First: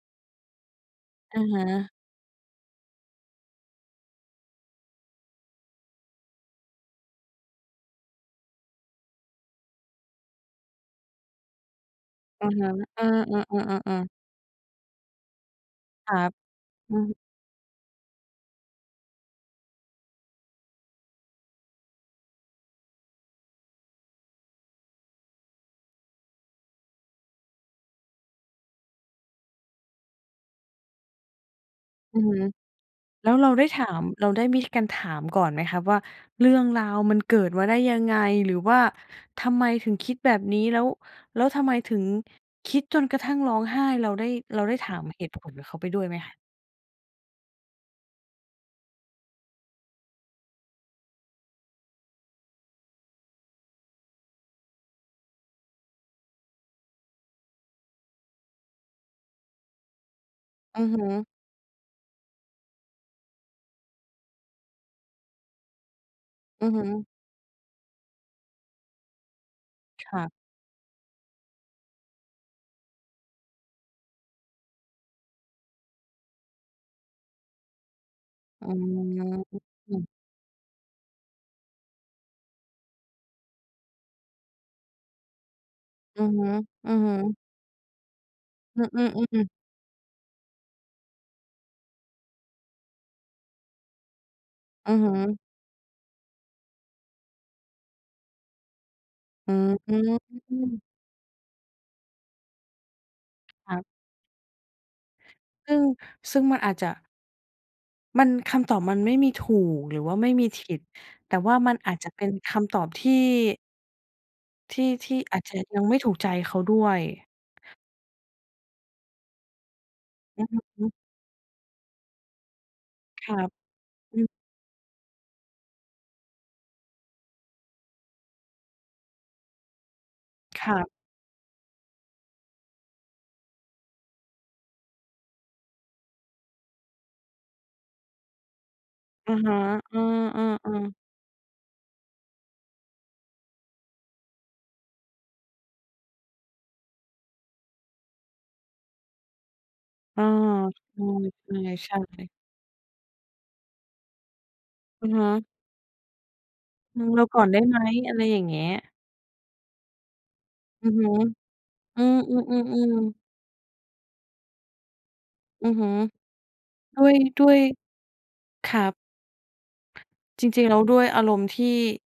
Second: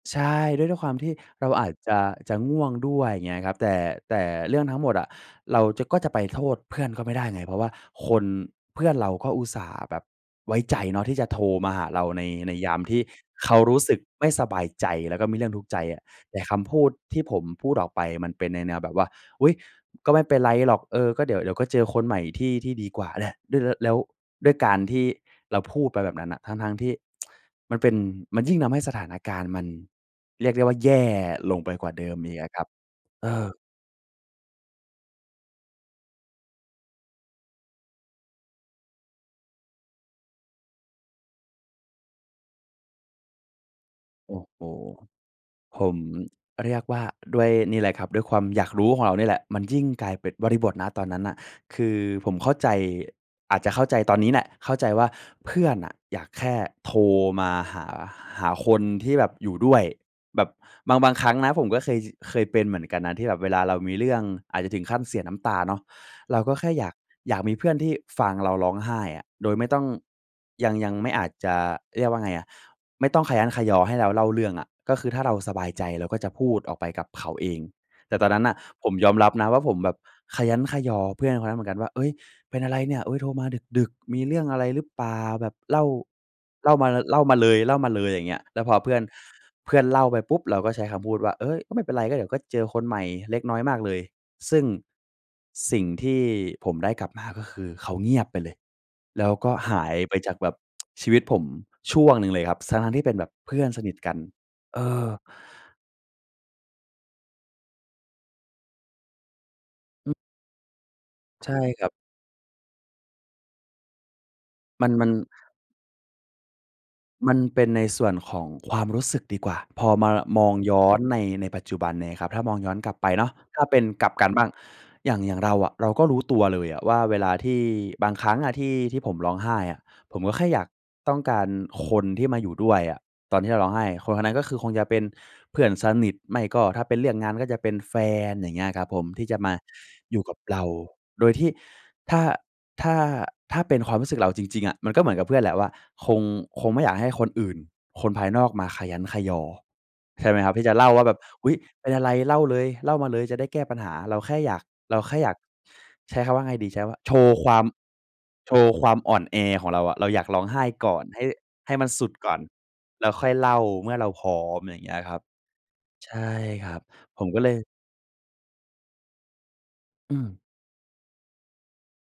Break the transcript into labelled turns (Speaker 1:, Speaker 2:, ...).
Speaker 1: ใช่ ด้วย ด้วยความที่
Speaker 2: อะ
Speaker 1: เรา
Speaker 2: ฮ
Speaker 1: อาจจ
Speaker 2: ะ
Speaker 1: ะ จะง่วงด้วย อย่างเงี้ยครับ แต่ แต่เรื่องทั้งหมดอะ เราจะ ก็จะไปโทษเพื่อนก็ไม่ได้ไง เพราะว่าคน เพื่อนเราก็อุตส่าห์แบบไว้ใจเนาะที่จะโทรมาหาเราใน
Speaker 2: อะ
Speaker 1: ใน
Speaker 2: ฮ
Speaker 1: ย
Speaker 2: ะ
Speaker 1: ามที
Speaker 2: อ
Speaker 1: ่
Speaker 2: ื
Speaker 1: เขารู้สึ
Speaker 2: อ
Speaker 1: ก
Speaker 2: ๆ ๆ ๆ ๆ
Speaker 1: ไม่สบายใจ แล้วก็มีเรื่องทุกข์ใจอะ
Speaker 2: ครับ
Speaker 1: แต่คำพูด
Speaker 2: อือฮ
Speaker 1: ท
Speaker 2: ึ
Speaker 1: ี่ผมพูดออกไปมันเป็นในแนวแบบว่า "อุ๊ย ก็ไม่เป็นไรหรอก เออ ก็เดี๋ยว เดี๋ยวก็เจอคนใหม่ที่ ที่ดีกว่าแหละ" ด้วย ล แล้วด้วยการที่เราพูดไปแบบนั้นน่ะ ทั้ง ๆ ที่ มันเป็น มันยิ่งทำให้สถานการณ์มันเรียกได้ว่าแย่ลงไปกว่าเดิม
Speaker 2: อือ
Speaker 1: อ
Speaker 2: ฮ
Speaker 1: ี
Speaker 2: ึ
Speaker 1: กอะครับ เ
Speaker 2: แ
Speaker 1: อ
Speaker 2: ล้วเรา
Speaker 1: อ
Speaker 2: ได้ถาม เราได้มีการถามก่อนไหมครับว่า เรื่องราวมันเกิดมาได้ยังไง? หรือว่าทำไมถึงคิดแบบนี้ แล้ว แล้วทำไมถึงคิดจนกระทั่งร้องไห้ เราได้
Speaker 1: โอ้โ
Speaker 2: เ
Speaker 1: ฮ
Speaker 2: ราได้ถามเหตุผลกับเขา
Speaker 1: ผ
Speaker 2: ไปด
Speaker 1: ม
Speaker 2: ้วยไหมครับ?
Speaker 1: เรียกว่า ด้วยนี่แหละครับ ด้วยความอยากรู้ของเรานี่แหละมันยิ่งกลายเป็น บริบท ณ ตอนนั้นน่ะ คือผมเข้าใจ อาจจะเข้าใจตอนนี้แหละ เข้าใจว่าเพื่อนน่ะอยากแค่โทรมาหา หาคนที่แบบอยู่ด้วยแบบ
Speaker 2: อือ
Speaker 1: บ
Speaker 2: ฮ
Speaker 1: าง
Speaker 2: ึ
Speaker 1: บางครั้งนะผมก็เคย จ เคยเป็นเหมือนกันนะที่แบบเวลาเรามีเรื่องอาจจะถึงขั้นเสียน้ำตาเนาะ เราก็
Speaker 2: อ
Speaker 1: แ
Speaker 2: ื
Speaker 1: ค่
Speaker 2: อฮึ
Speaker 1: อยาก อยากมีเพื่อนที่ฟังเราร้องไห้อะ โดยไม่ต้อง
Speaker 2: ครับ
Speaker 1: ยัง ยังไม่ อาจจะ เรียกว่าไงอะ ไม่ต้องคะยั้นคะยอให้เราเล่าเรื่องอะ ก็คือถ้าเราสบายใจเราก็จะพูดออกไปกับเขาเอง แต่ตอนนั้นน่ะ
Speaker 2: อื
Speaker 1: ผมยอมรับนะว่า ผมแบบ
Speaker 2: ม
Speaker 1: คะยั้นคะยอเพื่อนคนนั้นเหมือนกันว่า "เฮ้ย เป็นอะไรเนี่ยโทรมาดึก ๆ มีเรื่องอะไรรึเปล่า? แบบเล่า
Speaker 2: อือฮ
Speaker 1: เล่ามา
Speaker 2: ึ
Speaker 1: ล เล่า
Speaker 2: ๆ
Speaker 1: มาเลย เล่ามาเลย" อะไรอย่างเงี้ย แล้วพอ
Speaker 2: อ
Speaker 1: เพื่อ
Speaker 2: ื
Speaker 1: น
Speaker 2: อ ๆ ๆ
Speaker 1: เพื่อนเล่าไปปุ๊บ เราก็ใช้คำพูดว่า "เฮ้ย ไม่เป็นไร ก็เดี๋ยวก็เจอคนใหม่ เล็กน้อยมากเลย" ซึ่ง
Speaker 2: อือฮึ
Speaker 1: สิ่งที่ผมได้กลับมา ก็คือ เขาเงียบไปเลย แล้วก
Speaker 2: อ
Speaker 1: ็
Speaker 2: ืม
Speaker 1: หายไปจากแบบ ชีวิตผมช่วงหนึ่งเลยครับ ทั้ง ๆ ที่เป็นแบบเพื่อน
Speaker 2: ครั
Speaker 1: ส
Speaker 2: บ
Speaker 1: นิทกัน เออ
Speaker 2: ซึ่ง ซึ่งมันอาจจะ มัน คำตอบมันไม่มีถูก หรือ
Speaker 1: อ
Speaker 2: ว
Speaker 1: ื
Speaker 2: ่า
Speaker 1: ม
Speaker 2: ไม่มีผิด แต่
Speaker 1: ใ
Speaker 2: ว
Speaker 1: ช่
Speaker 2: ่ามัน
Speaker 1: ครั
Speaker 2: อ
Speaker 1: บ
Speaker 2: าจจะเป็นคำตอบที่ ท
Speaker 1: ม
Speaker 2: ี
Speaker 1: ั
Speaker 2: ่
Speaker 1: น มั
Speaker 2: ท
Speaker 1: น
Speaker 2: ี่อาจจะยังไม่ถูกใจเขาด้วย
Speaker 1: มันเป็นในส่วนของความรู้สึกดีกว่าพอมา ล ม
Speaker 2: อื
Speaker 1: อ
Speaker 2: อ
Speaker 1: ง
Speaker 2: ฮึ
Speaker 1: ย
Speaker 2: ฮ
Speaker 1: ้อ
Speaker 2: ึ
Speaker 1: นใน ในปัจจุบันเนี่ยครับ ถ้ามองย้อนกลับไป
Speaker 2: ค
Speaker 1: เนา
Speaker 2: ร
Speaker 1: ะ
Speaker 2: ับ
Speaker 1: ถ้าเป็น กลับ
Speaker 2: อื
Speaker 1: ก
Speaker 2: ม
Speaker 1: ันบ้าง อย่าง อย่างเราอะ เราก็รู้ตัวเลยอะว่า เวลาที่ บางครั้งอะที่ ที่ผมร้องไห้อะผมก็แค่อย
Speaker 2: ค
Speaker 1: าก
Speaker 2: รับ
Speaker 1: ต้องการคนที่มาอยู่ด้วยอะ ตอนที่เราร้องไห้ คน ๆ นั้นก็คือ คงจะเป็นเพื่อนสนิท ไม่ก็ถ้าเป็นเรื่องงานก็จะเป็นแฟน อย่างเงี้ยครับผม ที่
Speaker 2: อะ
Speaker 1: จะม
Speaker 2: ฮ
Speaker 1: า
Speaker 2: ะ อื
Speaker 1: อยู่กับเรา
Speaker 2: อ ๆ ๆ
Speaker 1: โดยที่ ถ้า ถ้า ถ้าเป็นความรู้สึกเราจริง ๆ อะ มันก็เหมือนกับเพื่อนแหละว่า คง คงไม่อยากให้คนอื่น คนภายนอกมาคะยั้นคะยอ
Speaker 2: เอ
Speaker 1: ใ
Speaker 2: อ
Speaker 1: ช่ไหมครับ? ที่จะเล่าว่าแบบ "อุ๊ย เป
Speaker 2: ใ
Speaker 1: ็
Speaker 2: ช
Speaker 1: น
Speaker 2: ่
Speaker 1: อะไร
Speaker 2: ๆ ๆ
Speaker 1: เล่าเลย เล่ามาเลยจะได้แก้ปัญหา" เราแค่อยาก เรา
Speaker 2: อื
Speaker 1: แค
Speaker 2: อ
Speaker 1: ่
Speaker 2: ฮึ
Speaker 1: อยาก ใช้คำว่าไงดี ใช้คำว่
Speaker 2: อ
Speaker 1: า
Speaker 2: ื
Speaker 1: โ
Speaker 2: ม
Speaker 1: ช
Speaker 2: เรา
Speaker 1: ว์
Speaker 2: ก่อ
Speaker 1: ค
Speaker 2: น
Speaker 1: ว
Speaker 2: ได้
Speaker 1: าม
Speaker 2: ไหม? อะไรอย่าง
Speaker 1: โช
Speaker 2: เงี้
Speaker 1: ว
Speaker 2: ย
Speaker 1: ์ความอ่อนแอของเราอะ เราอยากร้องไห้
Speaker 2: อ
Speaker 1: ก
Speaker 2: ือ
Speaker 1: ่อ
Speaker 2: ฮ
Speaker 1: น
Speaker 2: ึ
Speaker 1: ให้ ให้มัน
Speaker 2: อ
Speaker 1: ส
Speaker 2: ื
Speaker 1: ุดก่อน
Speaker 2: อ
Speaker 1: แล
Speaker 2: ๆ
Speaker 1: ้ว
Speaker 2: ๆ ๆ
Speaker 1: ค่อยเล่าเมื่อเราพร้อม อะไรเงี้ยครับ
Speaker 2: อือฮึ
Speaker 1: ใช่ครับ
Speaker 2: ด้วย
Speaker 1: ผมก็
Speaker 2: ด้
Speaker 1: เล
Speaker 2: ว
Speaker 1: ย
Speaker 2: ย ครับ
Speaker 1: อืม
Speaker 2: จริง ๆ แล้วด้วยอารมณ์ที่